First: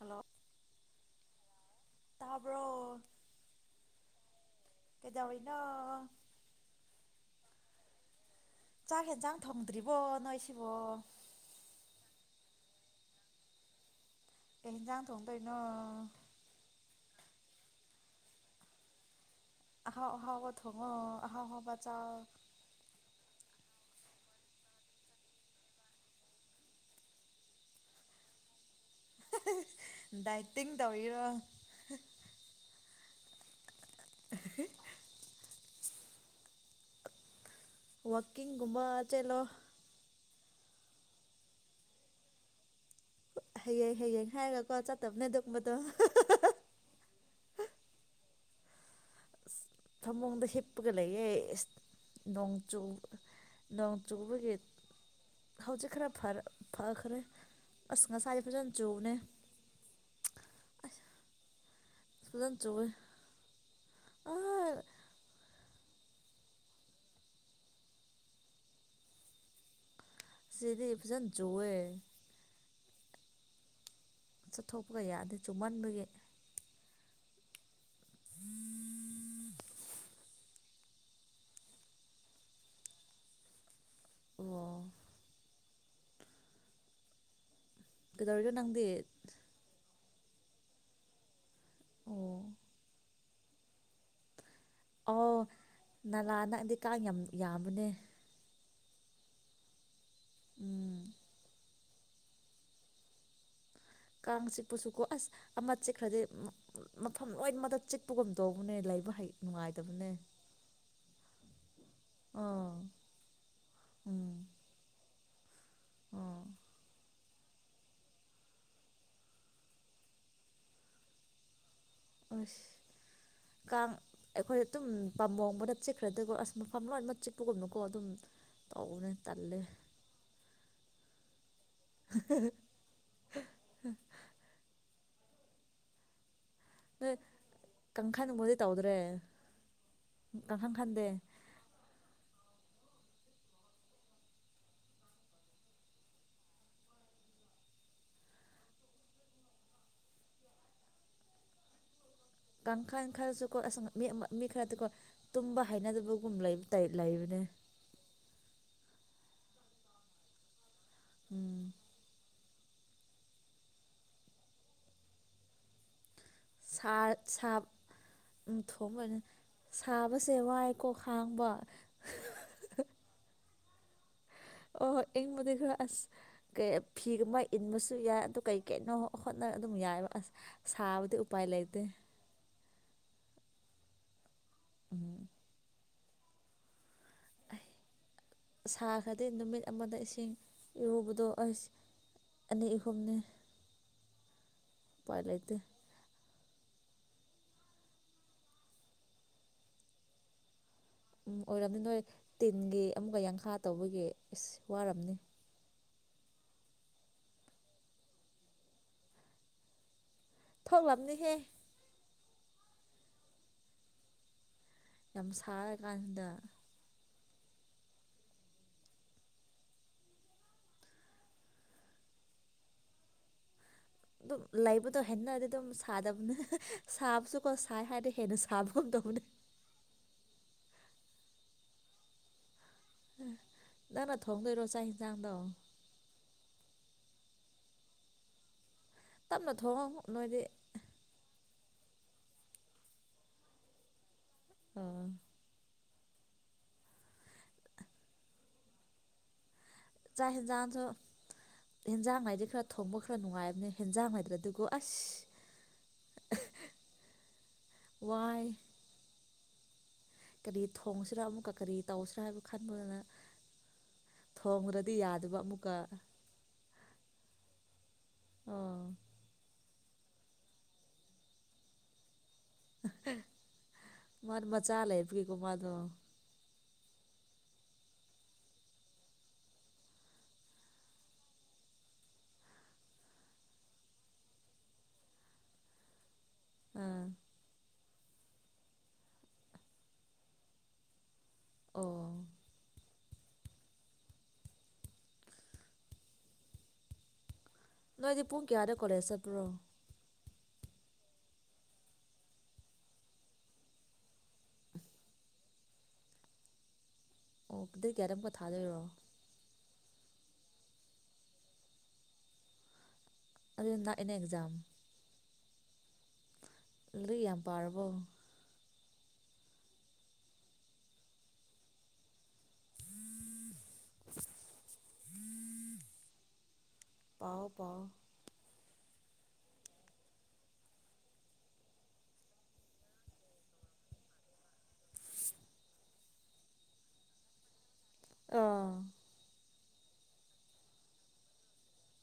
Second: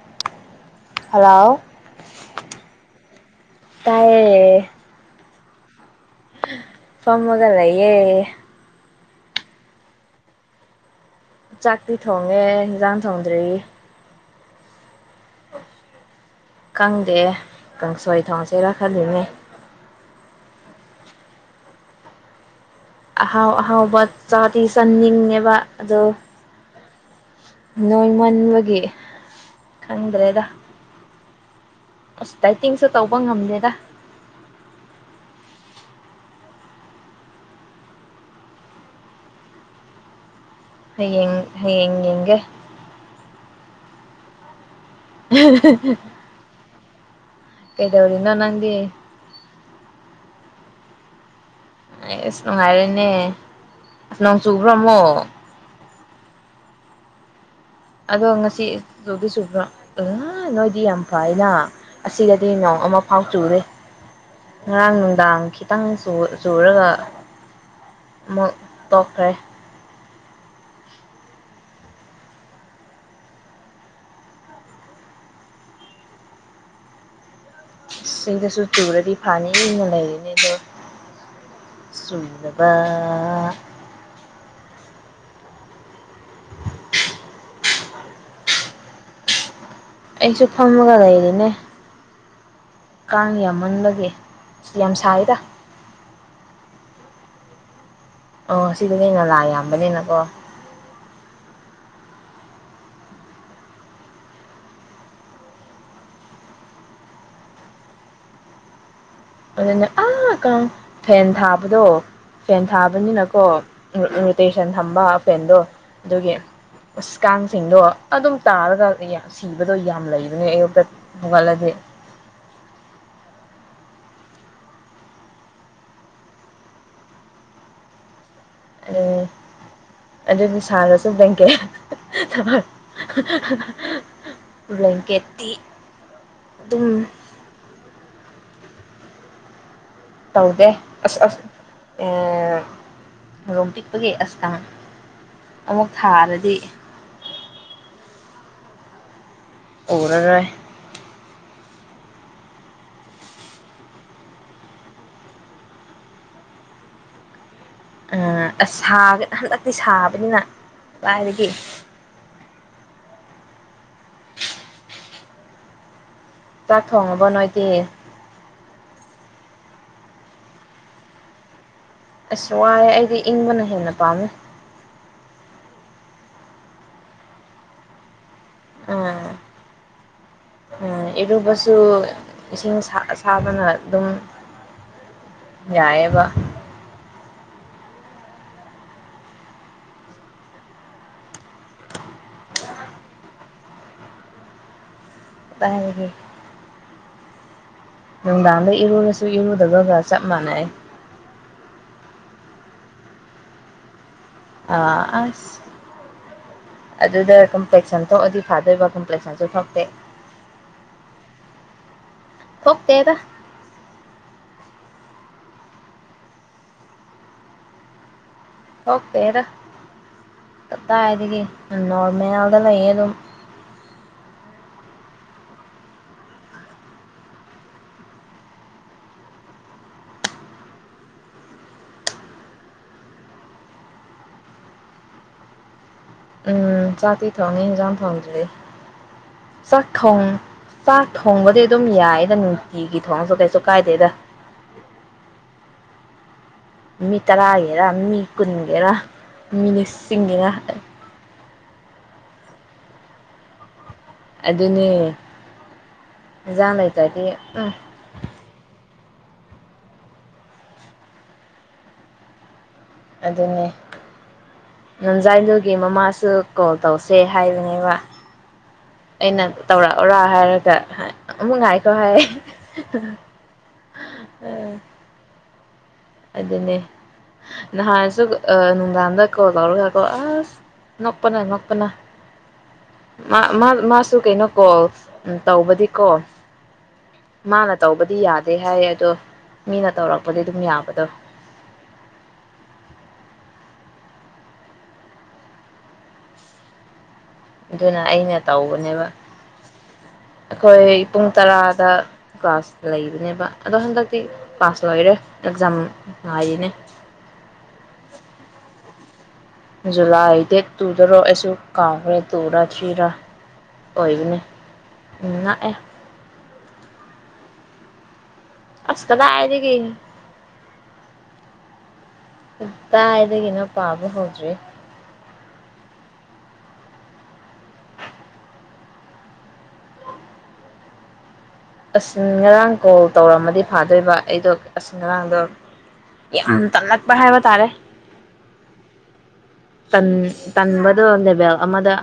Hello hello ꯇꯥꯕ꯭ꯔꯣ ꯇꯥꯏꯌꯦ꯫ ꯅꯣ꯫ ꯐꯝꯃꯒꯂꯩꯌꯦ꯫ ꯆꯥꯛ ꯍꯦꯟꯖꯥꯡ ꯊꯣꯡꯗ꯭ꯔꯤꯕꯣ ꯅꯣꯏꯁꯤꯕꯣ꯫ ꯆꯥꯛꯇꯤ ꯊꯣꯡꯉꯦ ꯍꯦꯟꯖꯥꯡ ꯊꯣꯡꯗꯔꯤ꯫ ꯀꯩ ꯑꯦꯟꯖꯥꯡ ꯊꯣꯡꯗꯣꯏꯅꯣ꯫ ꯈꯪꯗꯦ ꯀꯥꯡꯁꯣꯏ ꯊꯣꯡꯁꯤꯔ ꯈꯜꯂꯤꯅꯦ꯫ ꯑꯍꯥꯎ ꯑꯍꯥꯎꯕ ꯊꯣꯡꯉꯣ ꯑꯍꯥꯎ ꯑꯍꯥꯎꯕ ꯆꯥꯥꯔꯣ꯫ ꯑꯍꯥꯎ ꯑꯍꯥꯎꯕ ꯆꯥꯗꯤ ꯆꯥꯅꯤꯡꯉꯦꯕ ꯑꯗꯣ ꯅꯣꯏ ꯃꯟꯕꯒꯤ ꯗꯥꯏꯇꯤꯡ ꯇꯧꯔꯤꯔꯣ꯫ ꯑꯁ ꯗꯥꯏꯇꯤꯡꯁꯨ ꯇꯧꯕ ꯉꯝꯗꯦꯗ꯫ [unintelligible] ꯋꯥꯀꯤꯡꯒꯨꯝꯕ ꯆꯠꯂꯣ꯫ ꯍꯌꯦꯡ ꯍꯌꯦꯡ ꯌꯦꯡꯒꯦ꯫ ꯍꯌꯦꯡ ꯍꯌꯦꯡ ꯍꯥꯏꯔ ꯒ ꯆꯠꯇꯕꯅꯦ ꯑꯗꯨꯝꯕꯗꯣ ꯀꯩꯗꯧꯔꯤꯅꯣ ꯅꯪꯗꯤ꯫ ꯐꯃꯨꯡꯗ ꯍꯤꯞꯄꯒ ꯂꯩꯌꯦ꯫ ꯑꯥꯏꯁ ꯅꯣꯡ ꯆꯨ ꯅꯨꯡꯉꯥꯏꯔꯦꯅꯦ ꯅꯣꯡ ꯆꯨꯕꯔꯣ ꯑꯃꯨꯛ꯫ ꯐꯔꯞ ꯐꯈ꯭ꯔꯦ꯫ ꯑꯁ ꯑꯗꯣ ꯉꯁꯥꯏꯗꯤ ꯉꯁꯤ ꯐꯖꯅ ꯆꯨꯕꯅꯦ [unintelligible] ꯆꯨꯕꯔꯣ ꯅꯣꯏꯗꯤ ꯌꯥꯝ ꯐꯩꯅ꯫ ꯑꯁꯤꯗꯗꯤ ꯐꯖꯅ ꯅꯣꯡ ꯆꯨꯋꯦ ꯑꯃ ꯐꯥꯎ ꯆꯨꯗꯦ ꯑꯥ ꯉꯔꯥꯡ ꯅꯨꯡꯗꯥꯡ ꯈꯤ ꯈꯤꯇꯪ ꯆꯨ ꯆꯨꯔꯒ ꯑꯃꯨꯛ ꯇꯣꯛꯈ꯭ꯔꯦ꯫ ꯁꯤꯗꯗꯤ ꯐꯖꯅ ꯆꯨꯋꯦ꯫ ꯆꯠꯊꯣꯛꯄꯒ ꯌꯥꯗꯦ ꯆꯨꯃꯟꯕꯒꯤ꯫ ꯁꯤꯗꯁꯨ ꯆꯨꯔꯗꯤ ꯐꯅꯤꯅ ꯂꯩꯔꯤꯅꯤ ꯑꯗꯣ ꯆꯨꯗꯕ꯫ ꯑꯣ꯫ ꯀꯩꯗꯧꯔꯤꯒꯦ ꯅꯪꯗꯤ꯫ ꯑꯩꯖꯨ ꯐꯝꯃꯒ ꯂꯩꯔꯤꯅꯦ꯫ ꯑꯣ꯫ ꯀꯥꯡ ꯌꯥꯃꯟꯕꯒꯤ꯫ ꯑꯣ ꯅꯂꯥꯅꯗꯤ꯫ ꯀꯥꯡ ꯌꯥꯝ ꯌꯥꯝꯕꯅꯦ꯫ ꯑꯣ ꯁꯤꯗꯤꯅꯦꯅ ꯂꯥꯛ ꯌꯥꯝꯕꯅꯤꯅꯀꯣ ꯎꯝ ꯀꯥꯡ ꯆꯤꯛꯄꯁꯨ ꯀꯣ ꯑꯁ ꯑꯃ ꯆꯤꯛꯈ꯭ꯔꯗꯤꯦ ꯃꯐꯝ ꯂꯣꯏꯅꯃꯗ ꯆꯤꯛꯄꯒꯨꯝ ꯇꯧꯕꯅꯦ ꯂꯩꯕ ꯍꯩ ꯑꯗꯨꯅ ꯅꯨꯡꯉꯥꯏꯇꯕꯅꯦ ꯑꯥꯀ ꯐꯦꯟ ꯊꯥꯕꯗꯣ ꯐꯦꯟ ꯑꯥ ꯊꯥꯕꯅꯤꯅꯀꯣ ꯎꯝ ꯔꯣꯇꯦꯁꯟ ꯊꯝꯕ ꯄꯦꯟꯗꯣ ꯑꯗꯨꯒꯤ ꯑꯥ ꯀꯥꯡꯁꯤꯡꯗꯣ ꯑꯗꯨꯝ ꯇꯥꯔꯒ ꯁꯤꯕꯗꯣ ꯌꯥꯝ ꯂꯩꯕꯅꯦ ꯑꯌꯨꯛꯇ ꯍꯧꯣꯡꯒꯠꯂꯗꯤ ꯑꯁ ꯀꯥꯡ ꯑꯩꯈꯣꯏ ꯑꯗꯨꯝ ꯄꯥꯝꯕꯣꯕꯗ ꯆꯤꯛꯈ꯭ꯔꯗꯀꯣ ꯑꯁ ꯃꯐꯝ ꯂꯣꯏꯃꯛ ꯆꯤꯛꯄꯒꯨꯝꯅꯨꯀꯣ ꯑꯗꯨꯝ ꯎ ꯇꯧꯕꯅꯦ ꯇꯜꯂꯦ ꯑꯗꯨꯗꯤ ꯁꯥꯔꯁꯦ ꯗꯦꯡꯦ ꯊꯃ ꯕ꯭ꯂꯀꯦꯠ ꯠꯇꯤ ꯣꯏ ꯀꯪꯈꯥ ꯅ ꯃ ꯇꯧꯗ꯭ꯔꯦ ꯇꯧꯗꯦ ꯀꯥꯡꯈꯟ ꯈꯟꯗꯦ ꯑꯁ ꯑꯁ ꯔꯣꯝ ꯄꯤꯛꯄꯒꯤ ꯑꯁꯇꯪ ꯑꯃꯨꯛ ꯊꯥꯔꯗꯤ ꯑꯣꯔ ꯀꯥꯡꯈꯜ ꯈꯔꯁꯨꯀꯣ ꯑꯁ ꯃꯤ ꯈꯔꯗꯤꯀꯣ ꯇꯨꯝꯕ ꯍꯥꯏꯅꯗꯕꯒꯨꯝ ꯂꯩꯕꯅꯤ ꯑ ꯑꯁ ꯍꯟꯗꯛꯇꯤ ꯁꯥꯕꯅꯤꯅ ꯄꯒꯤꯦ ꯎꯝ ꯆꯥꯛ ꯁꯥ ꯊꯣꯡꯉꯕꯣ ꯅꯣꯏꯗꯤ ꯊꯣꯡꯄꯅ ꯁꯥꯕꯁꯦ ꯋꯥꯏꯀꯣ ꯈꯥꯡꯕ ꯑꯁ ꯋꯥꯏꯑꯦ ꯑꯩꯗꯤ ꯏꯪꯕꯅ ꯍꯦꯟꯅ ꯄꯥꯝꯃꯦ ꯑꯣ ꯍꯣꯏ ꯑꯩꯕꯗꯤ ꯈꯔ ꯑꯁ ꯀ ꯐꯤꯒ ꯑꯃ ꯏꯟꯕꯁꯨ ꯌꯥꯏ ꯀꯩ ꯀꯩꯅꯣ ꯑꯥ ꯍꯣꯠꯅꯔ ꯑꯗꯨꯝ ꯌꯥꯏꯑꯕ ꯑꯁ ꯑꯥ ꯁꯥꯕꯗꯤ ꯎꯄꯥꯏ ꯂꯩꯇꯦ ꯊꯥꯕꯅ ꯑꯗꯨꯝ ꯎꯝ ꯌꯥꯌꯦꯕ ꯁꯥꯈ꯭ꯔꯗꯤ ꯅꯨꯃꯤꯠ ꯑꯃꯗ ꯏꯁꯤꯡ ꯏꯔꯨꯕꯗꯣ ꯑꯩꯁ ꯑꯅꯤ ꯑꯍꯨꯝꯅꯤ ꯄꯥꯏ ꯂꯩꯇ ꯀꯗꯥꯏꯗꯒꯤ ꯅꯨꯡꯗꯥꯡꯗ ꯏꯔꯨꯔꯁꯨ ꯏꯔꯨꯗꯕꯒ ꯆꯞ ꯃꯥꯟꯅꯩ ꯎꯝ ꯑꯣꯏꯔꯝꯅꯤ ꯅꯣꯏ ꯇꯤꯟꯒꯤ ꯑꯃꯨꯛꯀ ꯌꯥꯡꯈꯥ ꯇꯧꯕꯒꯤ ꯑꯁ ꯑ ꯋꯥꯔꯝꯅꯤ ꯑꯁ ꯑꯗꯨꯗ ꯀꯝꯄ꯭ꯂꯦꯛꯁꯟ ꯊꯣꯛꯑꯗꯤ ꯐꯥꯗꯣꯏꯕ ꯀꯝꯄ꯭ꯂꯦꯛꯁꯟꯁꯨ ꯊꯣꯛꯇꯦ ꯊꯣꯛꯣꯛꯂꯝꯕꯅꯤꯍꯦ ꯍꯇꯦꯗ ꯌꯥꯝ ꯁꯥꯔꯀꯥꯟꯁꯤꯗ ꯄꯥꯛꯇꯦꯗꯥ ꯀꯗꯥꯏꯗꯒꯤ ꯅꯣꯔꯃꯦꯜꯗ ꯂꯩꯌꯦ ꯑꯗꯨꯝ ꯑꯗꯨꯝ ꯂꯩꯕꯗꯣ ꯍꯦꯟꯅꯗꯤ ꯑꯗꯨꯝ ꯁꯥꯗꯕꯅꯦ ꯁꯥꯕꯁꯨꯀꯣ ꯁꯥꯏ ꯍꯥꯏꯔꯗꯤ ꯍꯦꯟꯅ ꯁꯥꯕꯗꯧꯅ ꯇꯧꯕꯅꯦ ꯅꯪꯅ ꯊꯣꯡꯗꯣꯏꯔꯣ ꯆꯥꯛ ꯌꯦꯟꯁꯥꯡꯗꯣ ꯎꯝ ꯆꯥꯇꯤ ꯊꯣꯡꯅꯤ ꯏꯟꯖꯥꯝ ꯊꯣꯡꯗꯔ꯭ꯤ ꯇꯞꯅ ꯆꯥꯛ ꯊꯣꯡꯉꯣ ꯊꯣꯡ ꯅꯣꯏꯗꯤ ꯆꯥꯛ ꯊꯣꯡꯕꯗꯤ ꯑꯗꯨꯝ ꯌꯥꯏꯗ ꯅꯨꯡꯇꯤꯒꯤ ꯊꯣꯡꯉꯁꯨ ꯀꯩꯁꯨ ꯀꯥꯏꯗꯦꯗ ꯑ ꯃꯤ ꯇꯔꯥꯒꯤꯔ ꯃꯤ ꯀꯨꯟꯒꯤꯔ ꯃꯤ ꯂꯤꯁꯤꯡꯒꯤꯔ ꯏꯟꯖꯥꯡ ꯃꯥꯏꯗꯤ ꯈꯔ ꯊꯣꯡꯕ ꯈꯔ ꯅꯨꯡꯉꯥꯏꯕꯅꯦ ꯍꯦꯟꯖꯥꯡ ꯍꯥꯏꯗ꯭ꯔꯗꯤꯀꯣ ꯑꯗꯨꯅꯦ ꯑꯁ ꯑꯦꯟꯁꯥꯡ ꯂꯩꯇꯥꯔꯗꯤ ꯎꯝ ꯋꯥꯏ ꯀꯔꯤ ꯊꯣꯡꯁꯤꯔꯥ ꯑꯃꯨꯛꯀ ꯀꯔꯤ ꯇꯧꯁꯤꯔꯥ ꯍꯥꯏꯕ ꯈꯟ ꯑꯗꯨꯅꯦ ꯊꯣꯡꯗ꯭ꯔꯗꯤ ꯌꯥꯗꯕ ꯅꯝꯖꯥꯏꯗꯨꯒꯤ ꯑꯃꯨꯛꯀ ꯃꯃꯥꯁꯨ ꯀꯣꯜ ꯇꯧꯁꯦ ꯁꯦ ꯍꯥꯏꯕꯅꯦꯕ ꯑꯣ ꯑꯩꯅ ꯑꯗꯨ ꯇꯧꯔꯛꯎꯔꯥ ꯍꯥꯏꯔꯒ ꯑꯃꯨꯛ ꯉꯥꯢꯈꯣ ꯍꯥꯏꯔꯛꯏ ꯃꯥꯗꯤ ꯃꯆꯥ ꯂꯩꯕꯒꯤꯀꯣ ꯃꯥꯗꯤ ꯑꯗꯣ ꯑꯗꯨꯅꯦ ꯅꯍꯥꯟꯁꯨ ꯅꯨꯡꯗꯥꯡꯗ ꯀꯣꯜ ꯇꯧꯔꯒꯀꯣ ꯑꯁ ꯅꯣꯛꯄꯅ ꯅꯣꯛꯄꯅ ꯃꯥꯁꯨ ꯀꯩꯅꯣ ꯀꯣꯜ ꯇꯧꯕꯗꯤꯀꯣ ꯑꯥ ꯃꯥꯅ ꯇꯧꯕꯗꯤ ꯌꯥꯗꯦ ꯍꯥꯏꯌꯦ ꯑꯗꯣ ꯃꯤꯅ ꯇꯧꯔꯛꯄꯗꯤ ꯑꯗꯨꯝ ꯌꯥꯕ ꯕꯗꯣ ꯑꯣ ꯑꯗꯨꯅ ꯅꯣꯏꯗꯤ ꯑꯩꯅ ꯄꯨꯡ ꯀꯌꯥꯗ ꯀꯣꯂꯦꯖ ꯇꯧꯕꯅꯦꯕ ꯆꯠꯄ꯭ꯔꯣ ꯑꯩꯈꯣꯏ ꯄꯨꯡ ꯇꯔꯥꯗ ꯀ꯭ꯂꯥꯁ ꯂꯩꯕꯅꯦꯕ ꯑꯗꯣ ꯍꯟꯗꯛꯇꯤ ꯀ꯭ꯂꯥꯁ ꯂꯣꯏꯔꯦ ꯑꯦꯛꯖꯥꯝ ꯉꯥꯏꯔꯤꯅꯦ ꯑꯣ ꯗꯦꯠ ꯀꯌꯥꯗ ꯑꯃꯨꯛꯀꯥ ꯊꯥꯗꯣꯏꯔꯣ ꯖꯨꯂꯥꯏ ꯗꯦꯠ ꯇꯨꯗꯔꯣ ꯑꯩꯁꯨ ꯀꯥꯎꯈ꯭ꯔꯦ ꯇꯨꯔꯥ ꯊ꯭ꯔꯤꯔꯥ ꯑꯗꯨꯗꯤ ꯅꯛꯑꯦꯅꯦ ꯑꯦꯛꯖꯥꯝ ꯅꯛꯑꯦ ꯂꯩꯔꯤꯛ ꯌꯥꯝ ꯄꯥꯔꯕꯣ ꯑꯁ ꯀꯗꯥꯏꯗꯒꯤ ꯀꯥꯏꯗꯒꯤꯅꯣ ꯄꯥꯕ ꯍꯧꯗ꯭ꯔꯤ ꯄꯥꯎꯑꯣ ꯄꯥꯎꯑꯣ ꯑꯁ ꯉꯔꯥꯡ ꯀꯣꯜ ꯇꯧꯔꯝꯃꯗꯤ ꯐꯥꯗꯣꯏꯕ ꯑꯩꯗꯣ ꯑꯁ ꯉꯔꯥꯡꯗꯣ ꯌꯥꯝ ꯇꯝꯂꯛꯄ ꯍꯥꯏꯕ ꯇꯥꯔꯦ ꯑꯥ ꯇꯟꯕꯗꯣ ꯂꯦꯕꯦꯜ ꯑꯃꯗ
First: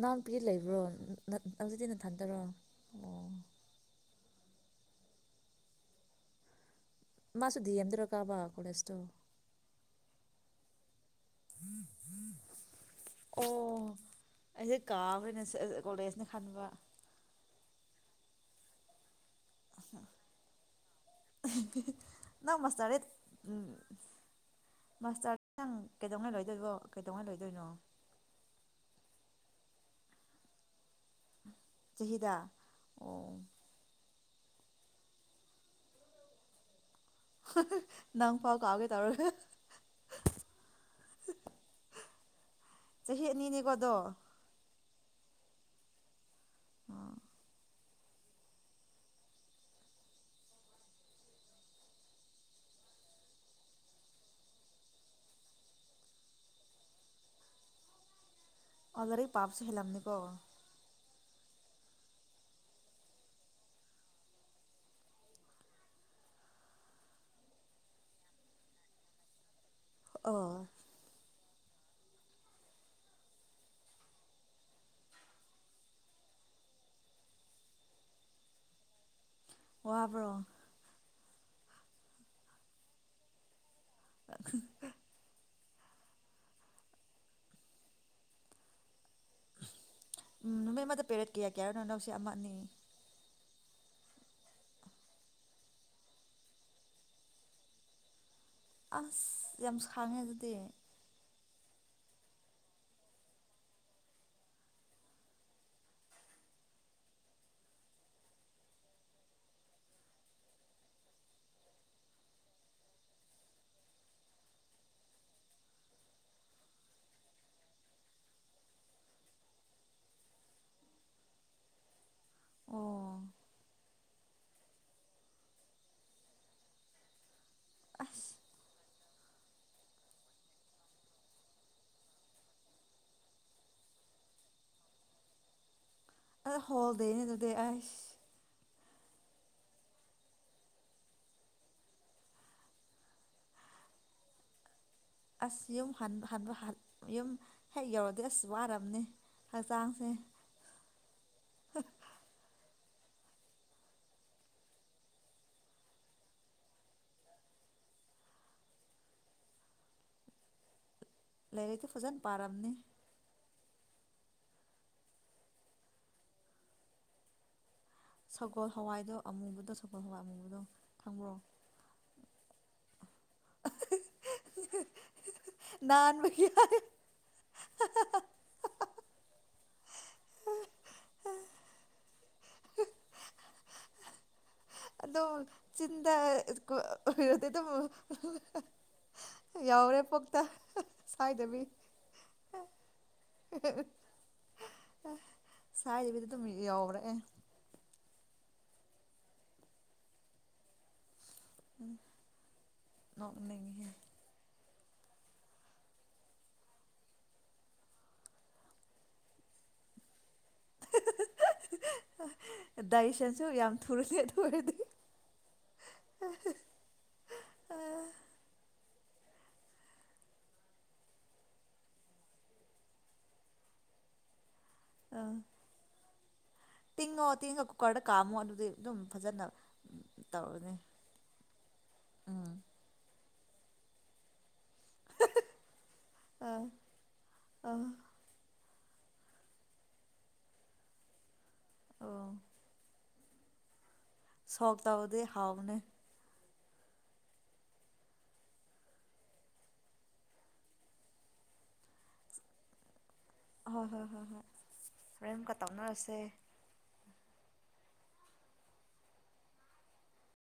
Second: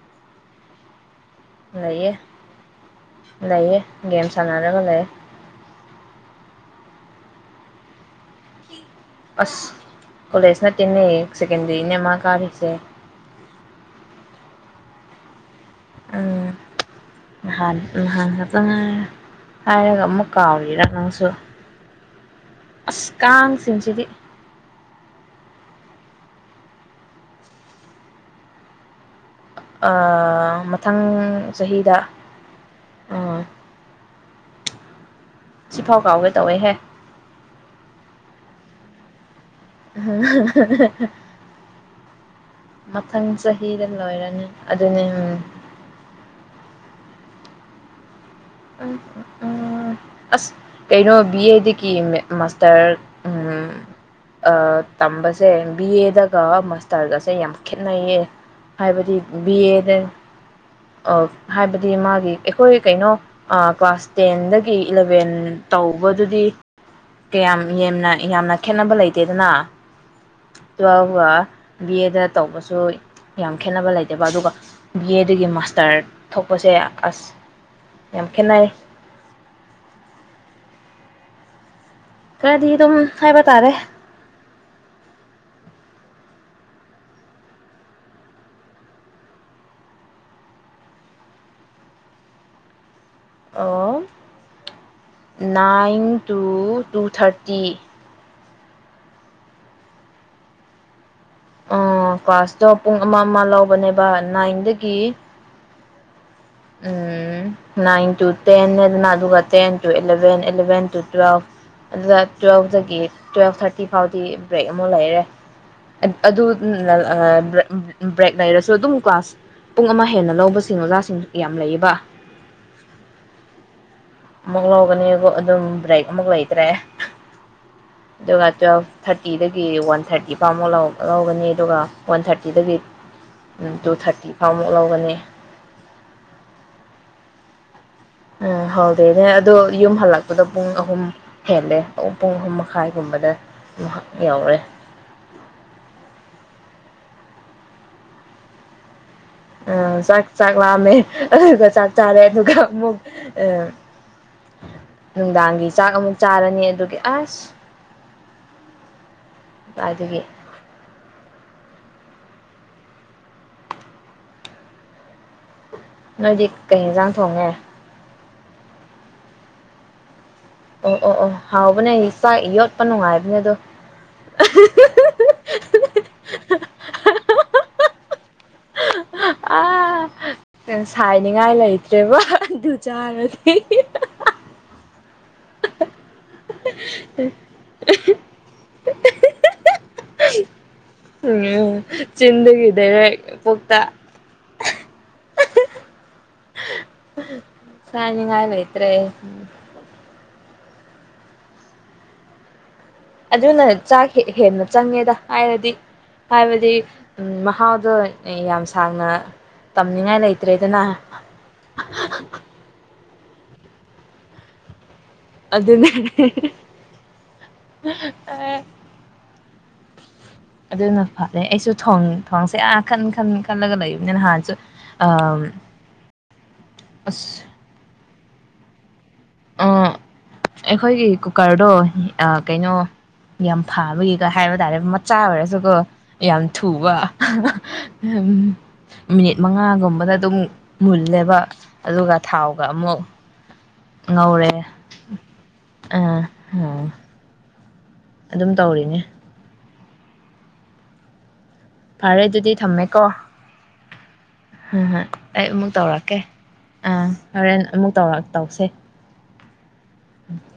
ꯅꯅꯥꯎ ꯅꯨꯨꯄꯤ ꯂꯩꯕ꯭ꯔꯣ ꯍꯧꯖꯤꯛꯇꯤ ꯂꯩꯌꯦ ꯅꯊꯥꯟꯗꯔꯣ ꯑꯣ ꯂꯩꯌꯦ ꯒꯦꯝ ꯆꯅꯔꯒ ꯂꯩꯦ ꯃꯥꯁꯨꯗꯤ ꯑꯗꯣ ꯀꯥꯕꯥ ꯀꯁꯇꯣ ꯀꯂꯦꯖꯅ ꯇꯅꯦ ꯁꯦꯀꯦꯟ ꯏꯅꯃ ꯀꯥꯔꯁꯦ ꯀꯕꯅ ꯁ ꯒꯣꯜꯗꯦꯖꯅ ꯈꯟꯕ ꯍꯥꯛ ꯆꯉꯥ ꯍꯥꯏꯔꯒ ꯑꯃꯨꯛ ꯀꯥꯎꯔꯤꯔ ꯅꯪꯁꯨ ꯅꯪ ꯑꯁ ꯃꯥꯁꯇꯔꯗꯤ ꯎꯝ ꯀꯥꯡꯁꯤꯡꯁꯤꯗꯤ ꯃꯥꯁꯇꯔ ꯅꯪ ꯀꯩꯗꯧꯅ ꯂꯣꯏꯗꯣꯏꯕꯣ ꯀꯩꯗꯧꯅꯩ ꯂꯣꯏꯗꯣꯏꯅꯣ ꯑ ꯃ ꯃꯊꯪ ꯆꯍꯤꯗ ꯑꯣ ꯑꯥ ꯁꯤꯐꯥꯎ ꯀꯥꯎꯋꯦ ꯇꯧꯋꯦꯍꯦ ꯅꯪ ꯐꯥꯎ ꯀꯥꯎꯒꯦ ꯇꯧꯔꯣꯒ ꯆꯍꯤ ꯃꯊꯪ ꯑꯅꯤꯅꯤꯀꯣ ꯆꯍꯤꯗ ꯑꯗꯣ ꯂꯣꯏꯔꯅꯤ ꯑꯗꯨꯅꯤ ꯎꯝ ꯎꯝ ꯎꯝ ꯑꯁ ꯀꯩꯅꯣ ꯕꯤ ꯑꯦꯗꯒꯤ ꯃꯥꯁꯇꯔ ꯇꯝꯕꯁꯦ ꯕꯤ ꯑꯦꯗꯒ ꯃꯥꯁꯇꯔꯒꯁꯦ ꯌꯥꯝ ꯈꯦꯅꯩꯌꯦ ꯑꯣ ꯍꯥꯏꯕꯗꯤ ꯂꯥꯏꯔꯤꯛ ꯕꯤ ꯄꯥꯕꯁꯨ ꯑꯦꯗ ꯍꯦꯜꯂꯝꯅꯤꯀꯣ ꯍꯥꯏꯕꯗꯤ ꯃꯥꯒꯤ ꯑꯩꯈꯣꯏ ꯀꯩꯅꯣ ꯀ꯭ꯂꯥꯁ ꯇꯦꯟꯗꯒꯤ ꯏꯂꯚꯦꯟ ꯇꯧꯕꯗꯨꯗꯤ ꯀꯌꯥꯝ ꯌꯥꯝꯅ ꯌꯥꯝꯅ ꯈꯦꯠꯅꯕ ꯂꯩꯇꯦꯗꯅ ꯑꯣ ꯌꯥꯎ ꯋꯥ ꯕꯤ ꯑꯦꯗ ꯇꯧꯕꯁꯨ ꯌꯥꯝ ꯈꯦꯠꯅꯕ ꯂꯩꯇꯕ ꯑꯗꯨꯒ ꯕꯤ ꯑꯦꯗꯒꯤ ꯃꯥꯁꯇꯔ ꯊꯣꯛꯄꯁꯦ ꯑꯁ ꯌꯥꯝ ꯈꯦꯠꯅꯩ ꯋꯥꯕ꯭ꯔꯣ ꯈꯔꯗꯤ ꯑꯗꯨꯝ ꯍꯥꯏꯕ ꯇꯥꯔꯦ [inaudible] ꯎꯝ ꯅꯨꯃꯤꯠ ꯑꯃꯗ ꯄꯦꯔꯦꯠ ꯀꯌꯥ ꯀꯌꯥꯔꯣꯅꯣ ꯑꯅꯧꯁꯦ ꯑꯃ ꯑꯅꯤ ꯑꯣ ꯅꯥꯏꯟ ꯇꯨ ꯇꯨ ꯊꯥꯔꯇꯤ ꯑꯁ ꯌꯥꯝ ꯈꯥꯡꯉꯦ ꯑꯗꯨꯗꯤ ꯑ ꯀ꯭ꯂꯥꯁꯇꯣ ꯄꯨꯡ ꯑꯃ ꯑꯃ ꯂꯧꯕꯅꯦꯕ ꯅꯥꯏꯟꯗꯒꯤ ꯅꯥꯏꯟ ꯇꯨ ꯇꯦꯟ ꯍꯥꯏꯗꯅ ꯑꯗꯨꯒ ten two eleven eleven two twelve ꯑꯗꯨꯗ ꯇꯨꯋꯦꯜꯐꯇꯒꯤ ꯇꯨꯋꯦꯜꯐ ꯊꯥꯔꯇꯤ ꯐꯥꯎꯗꯤ ꯕ꯭ꯔꯦꯛ ꯑꯃ ꯂꯩꯔꯦ ꯑꯗꯨ ꯕ꯭ꯔꯦꯛ ꯂꯩꯔꯁꯨ ꯑꯗꯨꯝ ꯀ꯭ꯂꯥꯁ ꯄꯨꯡ ꯑꯃ ꯍꯦꯟꯅ ꯂꯧꯕꯁꯤꯡ ꯑꯣꯖꯥꯁꯤꯡ ꯌꯥꯝ ꯂꯩꯌꯦꯕ ꯑꯣ ꯑꯃꯨꯛ ꯂꯧꯒꯅꯤ ꯑꯗꯨꯝ ꯕ꯭ꯔꯦꯛ ꯑꯃꯨꯛ ꯂꯩꯇ꯭ꯔꯦ ꯑꯁ ꯑꯗꯨꯒ ꯇ꯭ꯋꯦꯜꯐ ꯊꯥꯔꯇꯤꯗꯒꯤ ꯋꯥꯟ ꯊꯥꯔꯇꯤ ꯐꯥꯎꯃꯨꯛ ꯂꯧꯒꯅꯤ ꯑꯗꯨꯒ ꯋꯥꯟ ꯊꯥꯔꯇꯤꯗꯒꯤ ꯇꯨ ꯊꯥꯔꯇꯤ ꯐꯥꯎꯃꯨꯛ ꯂꯧꯒꯅꯤ ꯑ ꯍꯣꯜꯗꯅꯦ ꯑꯗꯨꯗꯤ ꯑ ꯎ ꯍꯔꯦꯅꯦ ꯑꯗꯣ ꯌꯨꯝ ꯍꯜꯂꯛꯄꯗ ꯄꯨꯡ ꯑꯍꯨꯝ ꯍꯦꯜꯂꯦ ꯄꯨꯡ ꯑꯍꯨꯝ ꯃꯈꯥꯏꯒꯨꯝꯕꯗ ꯌꯧꯔꯦ ꯑꯁ ꯌꯨꯝ ꯍꯟꯕ ꯌꯨꯝ ꯍꯦꯛ ꯌꯧꯔꯗꯤ ꯑꯁ ꯋꯥꯔꯕꯅꯤ ꯑ ꯆꯥꯛ ꯆꯥꯛ ꯋꯥꯝꯃꯦ ꯑꯗꯨꯒ ꯆꯥꯛ ꯆꯥꯔꯦ ꯑꯗꯨꯒꯨꯛ ꯅꯨꯡꯗꯥꯡꯒꯤ ꯆꯥꯛ ꯑꯃꯨꯛ ꯆꯥꯔꯅꯤ ꯑꯗꯨꯒꯤ ꯑꯁ ꯑꯗꯨꯒꯤ ꯂꯥꯏꯔꯤꯛꯇꯤ ꯐꯖꯅ ꯄꯥꯔꯝꯅꯤ ꯅꯣꯏꯗꯤ ꯀꯩ ꯌꯦꯟꯁꯥꯡ ꯊꯣꯡꯉꯦ ꯁꯒꯣꯜ ꯍꯋꯥꯏꯗꯣ ꯑꯃꯨꯕꯗꯣ ꯁꯒꯣꯜ ꯍꯋꯥꯏ ꯑꯃꯨꯕ ꯑꯣ ꯑꯣ ꯑꯣ ꯍꯥꯎꯕꯅꯦ ꯆꯥꯛ ꯌꯣꯠꯄ ꯅꯨꯡꯉꯥꯏꯕꯅꯦ ꯑꯗꯣ ꯅꯥꯟꯕꯒꯤ ꯑ ꯁꯥꯏꯅꯤꯡꯉꯥꯏ ꯂꯩꯇ꯭ꯔꯦꯕ ꯑꯗꯨ ꯆꯥꯔꯗꯤ ꯑꯗꯣ ꯆꯤꯟ ꯎꯔꯣꯗꯤ ꯑꯗꯨꯝ ꯌꯥꯎꯔꯦ ꯄꯣꯛꯇ ꯁꯥꯏꯗꯕꯤ ꯎꯝ ꯆꯤꯟꯗꯒꯤ ꯗꯥꯏꯔꯦꯛ ꯄꯨꯛꯇ ꯁꯥꯏꯗꯕꯤꯗ ꯑꯗꯨꯝ ꯌꯥꯎꯔꯛꯑꯦ ꯆꯥꯏꯅꯤ ꯉꯥꯏ ꯂꯩꯦ ꯠꯇ꯭ꯔꯦ ꯎꯝ ꯑ ꯑꯗꯨꯅ ꯆꯥꯛ ꯍꯦ ꯆꯪꯉꯦꯗ ꯍꯥꯏꯔꯗꯤ ꯍꯥꯏꯕꯗꯤ ꯃꯍꯥꯎꯗꯣ ꯌꯥꯝ ꯁꯥꯡꯅ ꯇꯝꯅꯤꯡꯉꯥꯏ ꯂꯩꯇꯦ ꯏꯠꯇꯦꯗꯅ ꯁ ꯌꯥꯝ ꯊꯨꯔꯂ ꯑꯗꯨ ꯑꯣꯏꯔꯗꯤ ꯑꯗꯨ ꯑꯗꯨꯅꯦ ꯑ ꯑꯗꯨꯅ ꯐꯔꯦ ꯑꯩꯁꯨ ꯊꯣꯡꯁꯦ ꯑ ꯈꯟ ꯈꯟ ꯈꯜꯂꯒ ꯂꯩꯕꯅꯤꯅ ꯅꯍꯥꯟꯁꯨ ꯑ ꯇꯤꯉꯣ ꯇꯤꯉ ꯀꯠ ꯀꯥꯃꯣ ꯑꯗꯨꯗꯤ ꯑꯗꯨꯝ ꯐꯖꯅ ꯑꯣ ꯇꯧꯔꯅꯤ ꯑꯩꯈꯣꯏꯒꯤ ꯀꯨꯀꯔꯗꯣ ꯎꯝ ꯀꯩꯅꯣ ꯌꯥꯝ ꯐꯥꯕꯒꯤꯒ ꯍꯥꯏꯕ ꯍꯥꯏꯇꯥꯔꯦ ꯃꯆꯥ ꯑꯣꯏꯔꯁꯨꯀꯣ ꯌꯥꯝ ꯑꯥ ꯊꯨꯕ ꯑꯥ ꯎ ꯃꯤꯅꯤꯠ ꯃꯉꯥꯒꯨꯝꯕꯗ ꯑꯗꯨꯝ ꯃꯨꯜꯂꯦꯕ ꯑꯗꯨꯒ ꯑꯣ ꯊꯥꯎꯒ ꯑꯃꯨꯛ ꯉꯧꯔꯦ ꯁꯣꯛ ꯇꯧꯕꯗꯤ ꯍꯥꯎꯕꯅꯦ ꯑꯝ ꯑꯥ ꯑꯗꯨꯝ ꯇꯧꯔꯤꯅꯦ ꯐꯔꯦ ꯑꯗꯨꯗꯤ ꯊꯝꯃꯦꯀꯣ ꯍꯣꯏ ꯍꯣꯏ ꯍꯣꯏ ꯍꯣꯏ ꯎꯝ ꯍꯝ ꯍꯣꯔꯦꯟ ꯑꯩ ꯑꯃꯨꯛꯀ ꯑꯃꯨꯛ ꯇꯧꯔꯛꯀꯦ ꯇꯧꯅꯔꯁꯦ ꯑꯥ ꯍꯣꯔꯦꯟ ꯑꯃꯨꯛ ꯇꯧꯔ ꯇꯧꯁꯦ ꯎꯝ